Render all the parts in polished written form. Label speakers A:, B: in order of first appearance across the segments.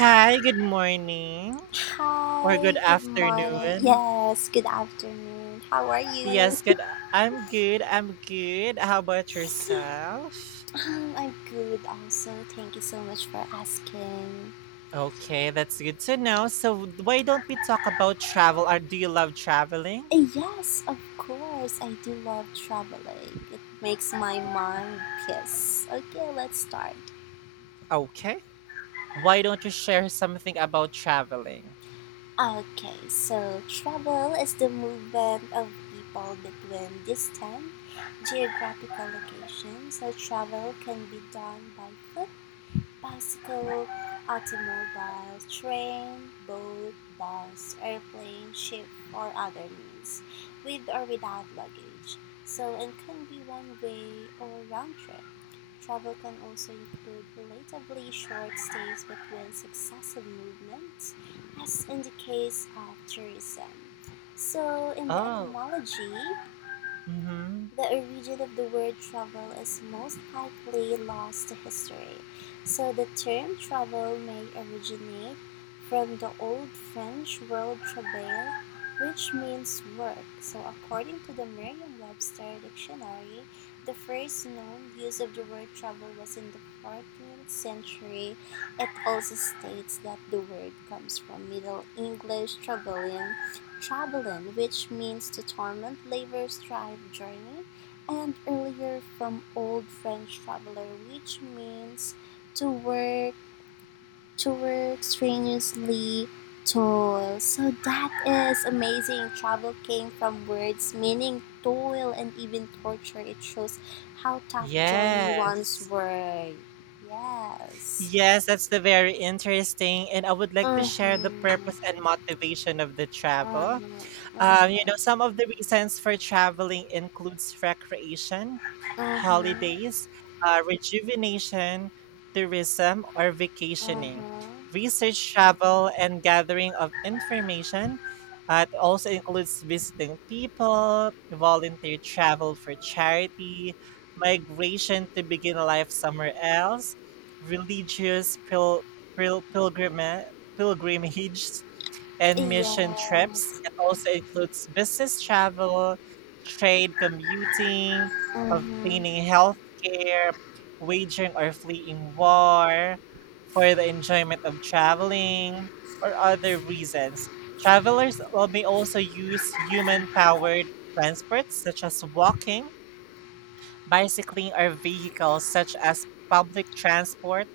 A: Hi, good morning or good
B: Hi, good morning.
A: afternoon.
B: Yes, good afternoon. How are you?
A: Yes, good. I'm good. How about yourself?
B: I'm good also. Thank you so much for asking.
A: Okay, that's good to know. So, why don't we talk about travel? Or do you love traveling?
B: Yes, of course. I do love traveling. It makes my mind piss. Okay, let's start.
A: Okay. Why don't you share something about traveling?
B: Okay, so travel is the movement of people between distant geographical locations. So travel can be done by foot, bicycle, automobile, train, boat, bus, airplane, ship, or other means, with or without luggage. So it can be one way or round trip. Travel can also include relatively short stays between successive movements, as in the case of tourism. So, in the
A: Oh,
B: etymology,
A: mm-hmm.
B: the origin of the word travel is most likely lost to history, so the term travel may originate from the Old French word travail, which means work. So, according to the Merriam Webster dictionary, the first known use of the word travel was in the 14th century. It also states that the word comes from Middle English travelling, Travelin, which means to torment, labor, strive, journey, and earlier from Old French traveler, which means to work, to work strenuously, toil. So that is amazing. Travel came from words meaning toil and even torture. It shows how tough journey once
A: Yes.
B: were. Yes.
A: Yes, that's the very interesting. And I would like to share the purpose
B: Mm-hmm.
A: and motivation of the travel.
B: Mm-hmm. Okay.
A: Some of the reasons for traveling includes recreation,
B: Mm-hmm.
A: holidays, rejuvenation, tourism, or vacationing,
B: Mm-hmm.
A: research travel, and gathering of information. It also includes visiting people, volunteer travel for charity, migration to begin life somewhere else, religious pil- pilgrima- pilgrimages, and mission trips.
B: Yes.
A: It also includes business travel, trade commuting,
B: Mhm.
A: obtaining healthcare, wagering or fleeing war, for the enjoyment of traveling, or other reasons. May also use human powered transports such as walking, bicycling, or vehicles such as public transport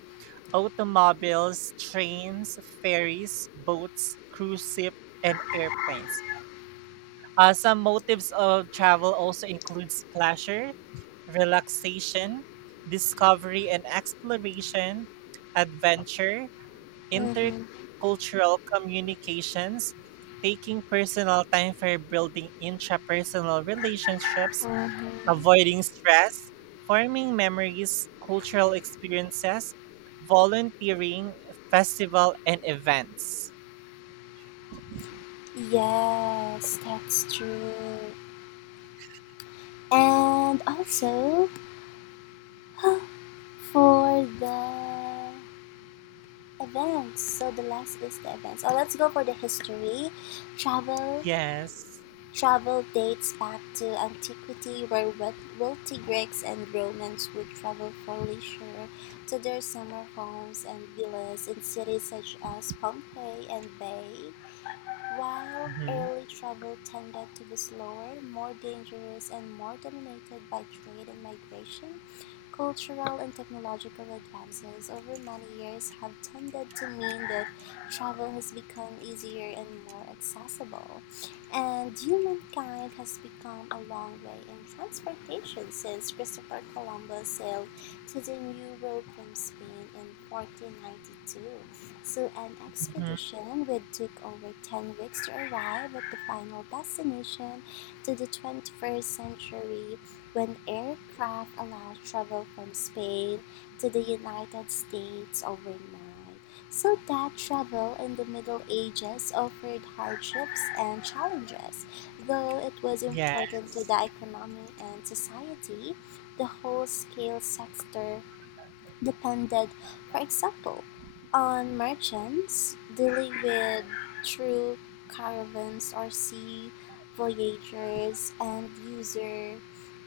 A: automobiles, trains, ferries, boats, cruise ship, and airplanes. Some motives of travel also includes pleasure, relaxation, discovery and exploration, adventure,
B: Mhm.
A: intercultural communications, taking personal time for building intrapersonal relationships,
B: Mhm.
A: avoiding stress, forming memories, cultural experiences, volunteering, festival, and events.
B: Yes, that's true. And also for the events. So the last is the events. Oh, let's go for the history. travel,
A: Yes.
B: travel dates back to antiquity, where wealthy Greeks and Romans would travel for leisure to their summer homes and villas in cities such as Pompeii and Bay. Wild
A: Mm-hmm.
B: early travel tended to be slower, more dangerous, and more dominated by trade and migration. Cultural and technological advances over many years have tended to mean that travel has become easier and more accessible. And humankind has become a long way in transportation since Christopher Columbus sailed to the New World from Spain in 1492. So an
A: Mm-hmm.
B: expedition would take over 10 weeks to arrive at the final destination to the 21st century when aircraft allowed travel from Spain to the United States overnight. So that travel in the Middle Ages offered hardships and challenges. Though it was important to
A: Yes.
B: the economy and society, the whole scale sector depended, for example, on merchants dealing with through caravans or sea voyagers, and user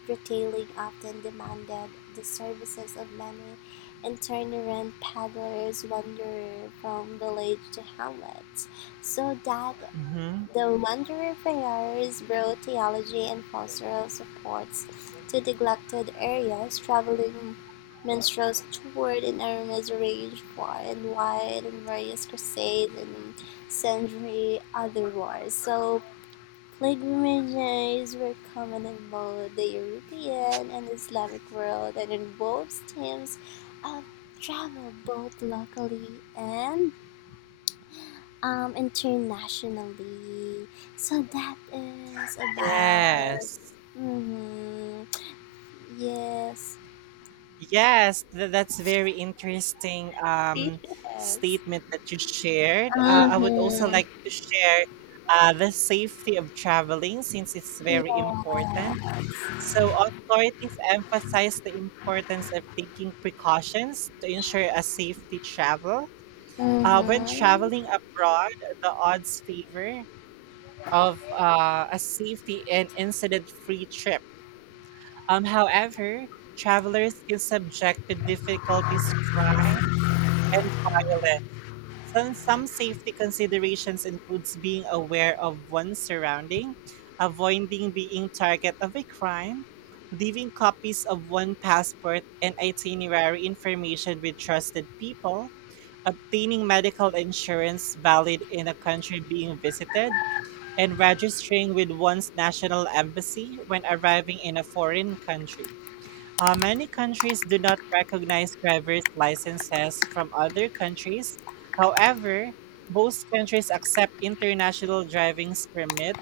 B: retailing often demanded the services of many itinerant paddlers wandering from village to hamlet, so that
A: Mm-hmm.
B: the Wanderer Friars brought theology and pastoral supports to neglected areas, traveling minstrels toured in arenas ranged far and wide in various crusades and sundry other wars. So pilgrimages were common in both the European and Islamic world and involved themes of travel both locally and internationally, so that is about.
A: Yes.
B: Mm-hmm. Yes.
A: Yes, that's very interesting
B: Yes.
A: um, statement that you shared. I would also
B: Mm-hmm.
A: like to share the safety of traveling since it's very
B: Yeah.
A: important. So authorities emphasize the importance of taking precautions to ensure a safety travel. When traveling
B: Mm-hmm.
A: abroad, the odds favor of a safety and incident-free trip. However, travelers can subject to difficulties, crime, and violence. Some safety considerations includes being aware of one's surrounding, avoiding being target of a crime, leaving copies of one passport and itinerary information with trusted people, obtaining medical insurance valid in a country being visited, and registering with one's national embassy when arriving in a foreign country. Many countries do not recognize driver's licenses from other countries. However, most countries accept international driving's permit,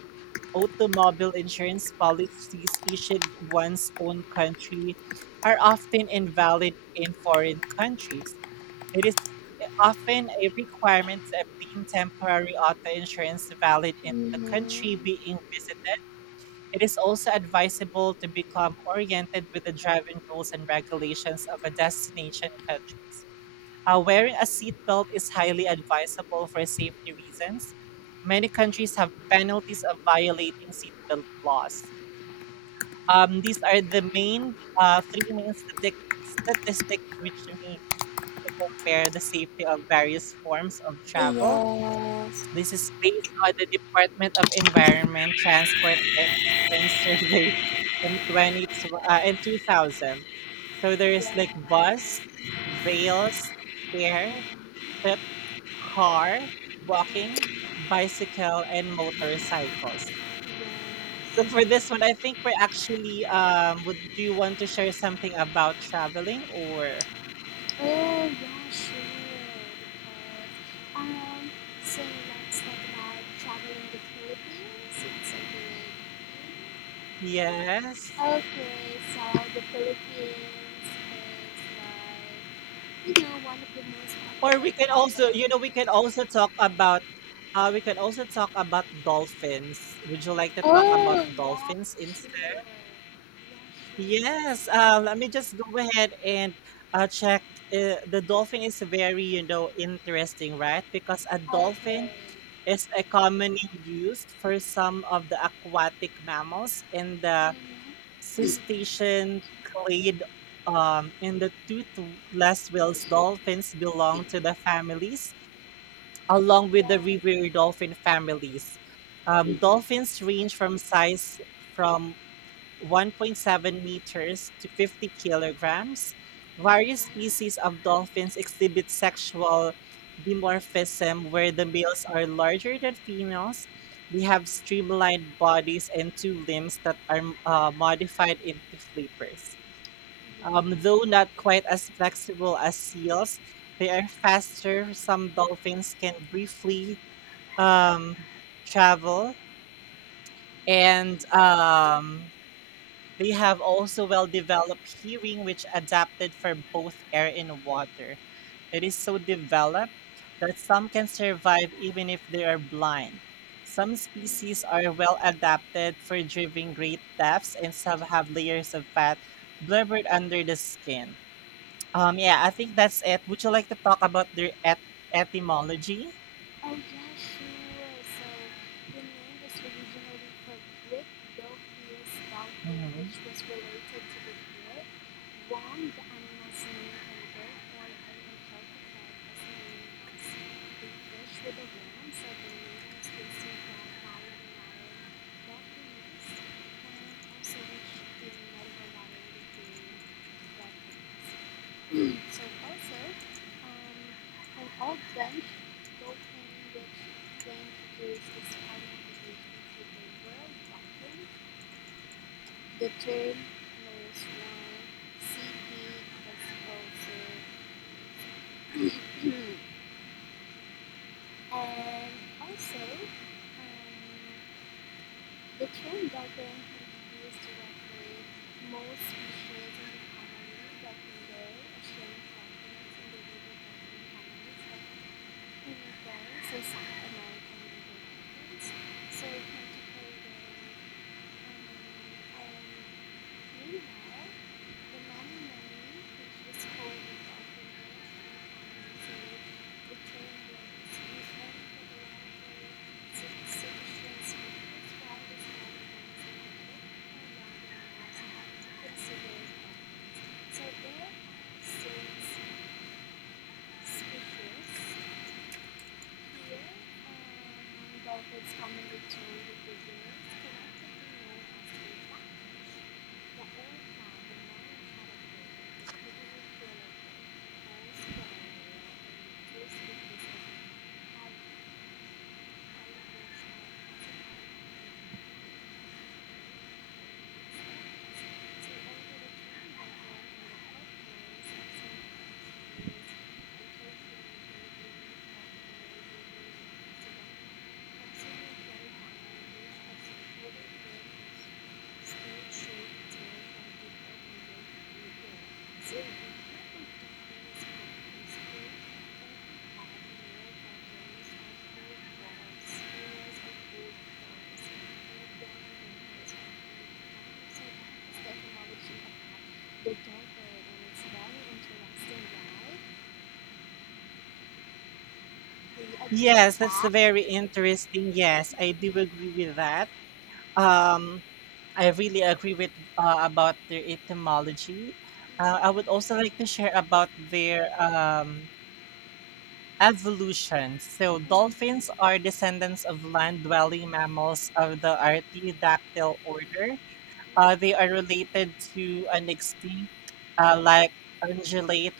A: automobile insurance policies issued one's own country are often invalid in foreign countries. It is often a requirement to obtain temporary auto insurance valid in the country
B: Mm-hmm.
A: being visited. It is also advisable to become oriented with the driving rules and regulations of a destination countries. Wearing a seatbelt is highly advisable for safety reasons. Many countries have penalties of violating seatbelt laws. These are the main three main statistics which we use to compare the safety of various forms of travel.
B: Yes.
A: This is based on the Department of Environment, Transport, and Regions survey from in 2000. So there
B: Yeah.
A: is like
B: Yes.
A: bus, rails, air, ship, car, walking, bicycle, and motorcycles. So for this one, I think do you want to share something about traveling or?
B: Oh, yeah, sure. Because, um, so let's talk about traveling the Philippines. It's a great.
A: Yes.
B: Okay, so the Philippines is like, one of the most
A: Or
B: popular
A: we can
B: travel.
A: also, you know, we can also talk about dolphins. Would you like to
B: Oh,
A: talk
B: yeah,
A: about
B: sure. Yeah,
A: dolphins
B: sure,
A: instead?
B: that is
A: Yes,
B: good.
A: let me just go ahead and check. The dolphin is very, you know, interesting, right? Because a dolphin
B: Okay.
A: is a common name used for some of the aquatic mammals in the
B: Mm-hmm. Yeah. Mm-hmm.
A: cetacean clade. In the toothless whales, dolphins belong to the families along with
B: Yeah.
A: the river dolphin families. Dolphins range from size from 1.7 meters to 50 kilograms. Various species of dolphins exhibit sexual dimorphism where the males are larger than females. They have streamlined bodies and two limbs that are modified into flippers. Though
B: Mm-hmm.
A: not quite as flexible as seals, they are faster. Some dolphins can briefly um, travel, and
B: Mm-hmm.
A: they have also well-developed hearing, which adapted for both air and water. It is so developed that some can survive even if they are blind. Some species
B: Mm-hmm.
A: are well adapted for driving great depths, and some have layers of fat blubbered under the skin. Yeah, I think that's it. Would you like to talk about their etymology?
B: Oh yeah, sure. So the name was originally for Greek Theophilus Dolphin,
A: Hmm.
B: which was related to the Greek worm, the animal's name, and therefore he interpreted as meaning as the fish with a worm. So the name was received from Italian Latin Dolphinus, and also which in medical Latin became Dolphinus. So also, an old French doctrine which reintroduced this kind of division to the world doctrine. The term knows why CP was also CP. And also um, the term doctrine can be used to most species in the family, like in the ocean dolphins and the river families, like. Right, so South American ingredients. So we tend to play with um, meanwhile, the mamamani, which is called the dolphin dish. So the term was used only for the larger cetacean species, while the smaller ones like the piranha are considered. So there are six species. Here, dolphins commonly told the figures collectively known as feedback. The old man, the man had a brain, the figure with stage shape tail and big and middle and with you. The darker and it's very interesting, right? Do you agree with
A: Yes, that's
B: that?
A: a very interesting. Yes, I do agree with that. Um, I really agree with about their etymology. I would also
B: Yes.
A: like to share about their evolution. So,
B: Yes.
A: dolphins are
B: Mm-hmm.
A: descendants of land-dwelling mammals of the Artiodactyl order. They are related to an extinct like ungulate,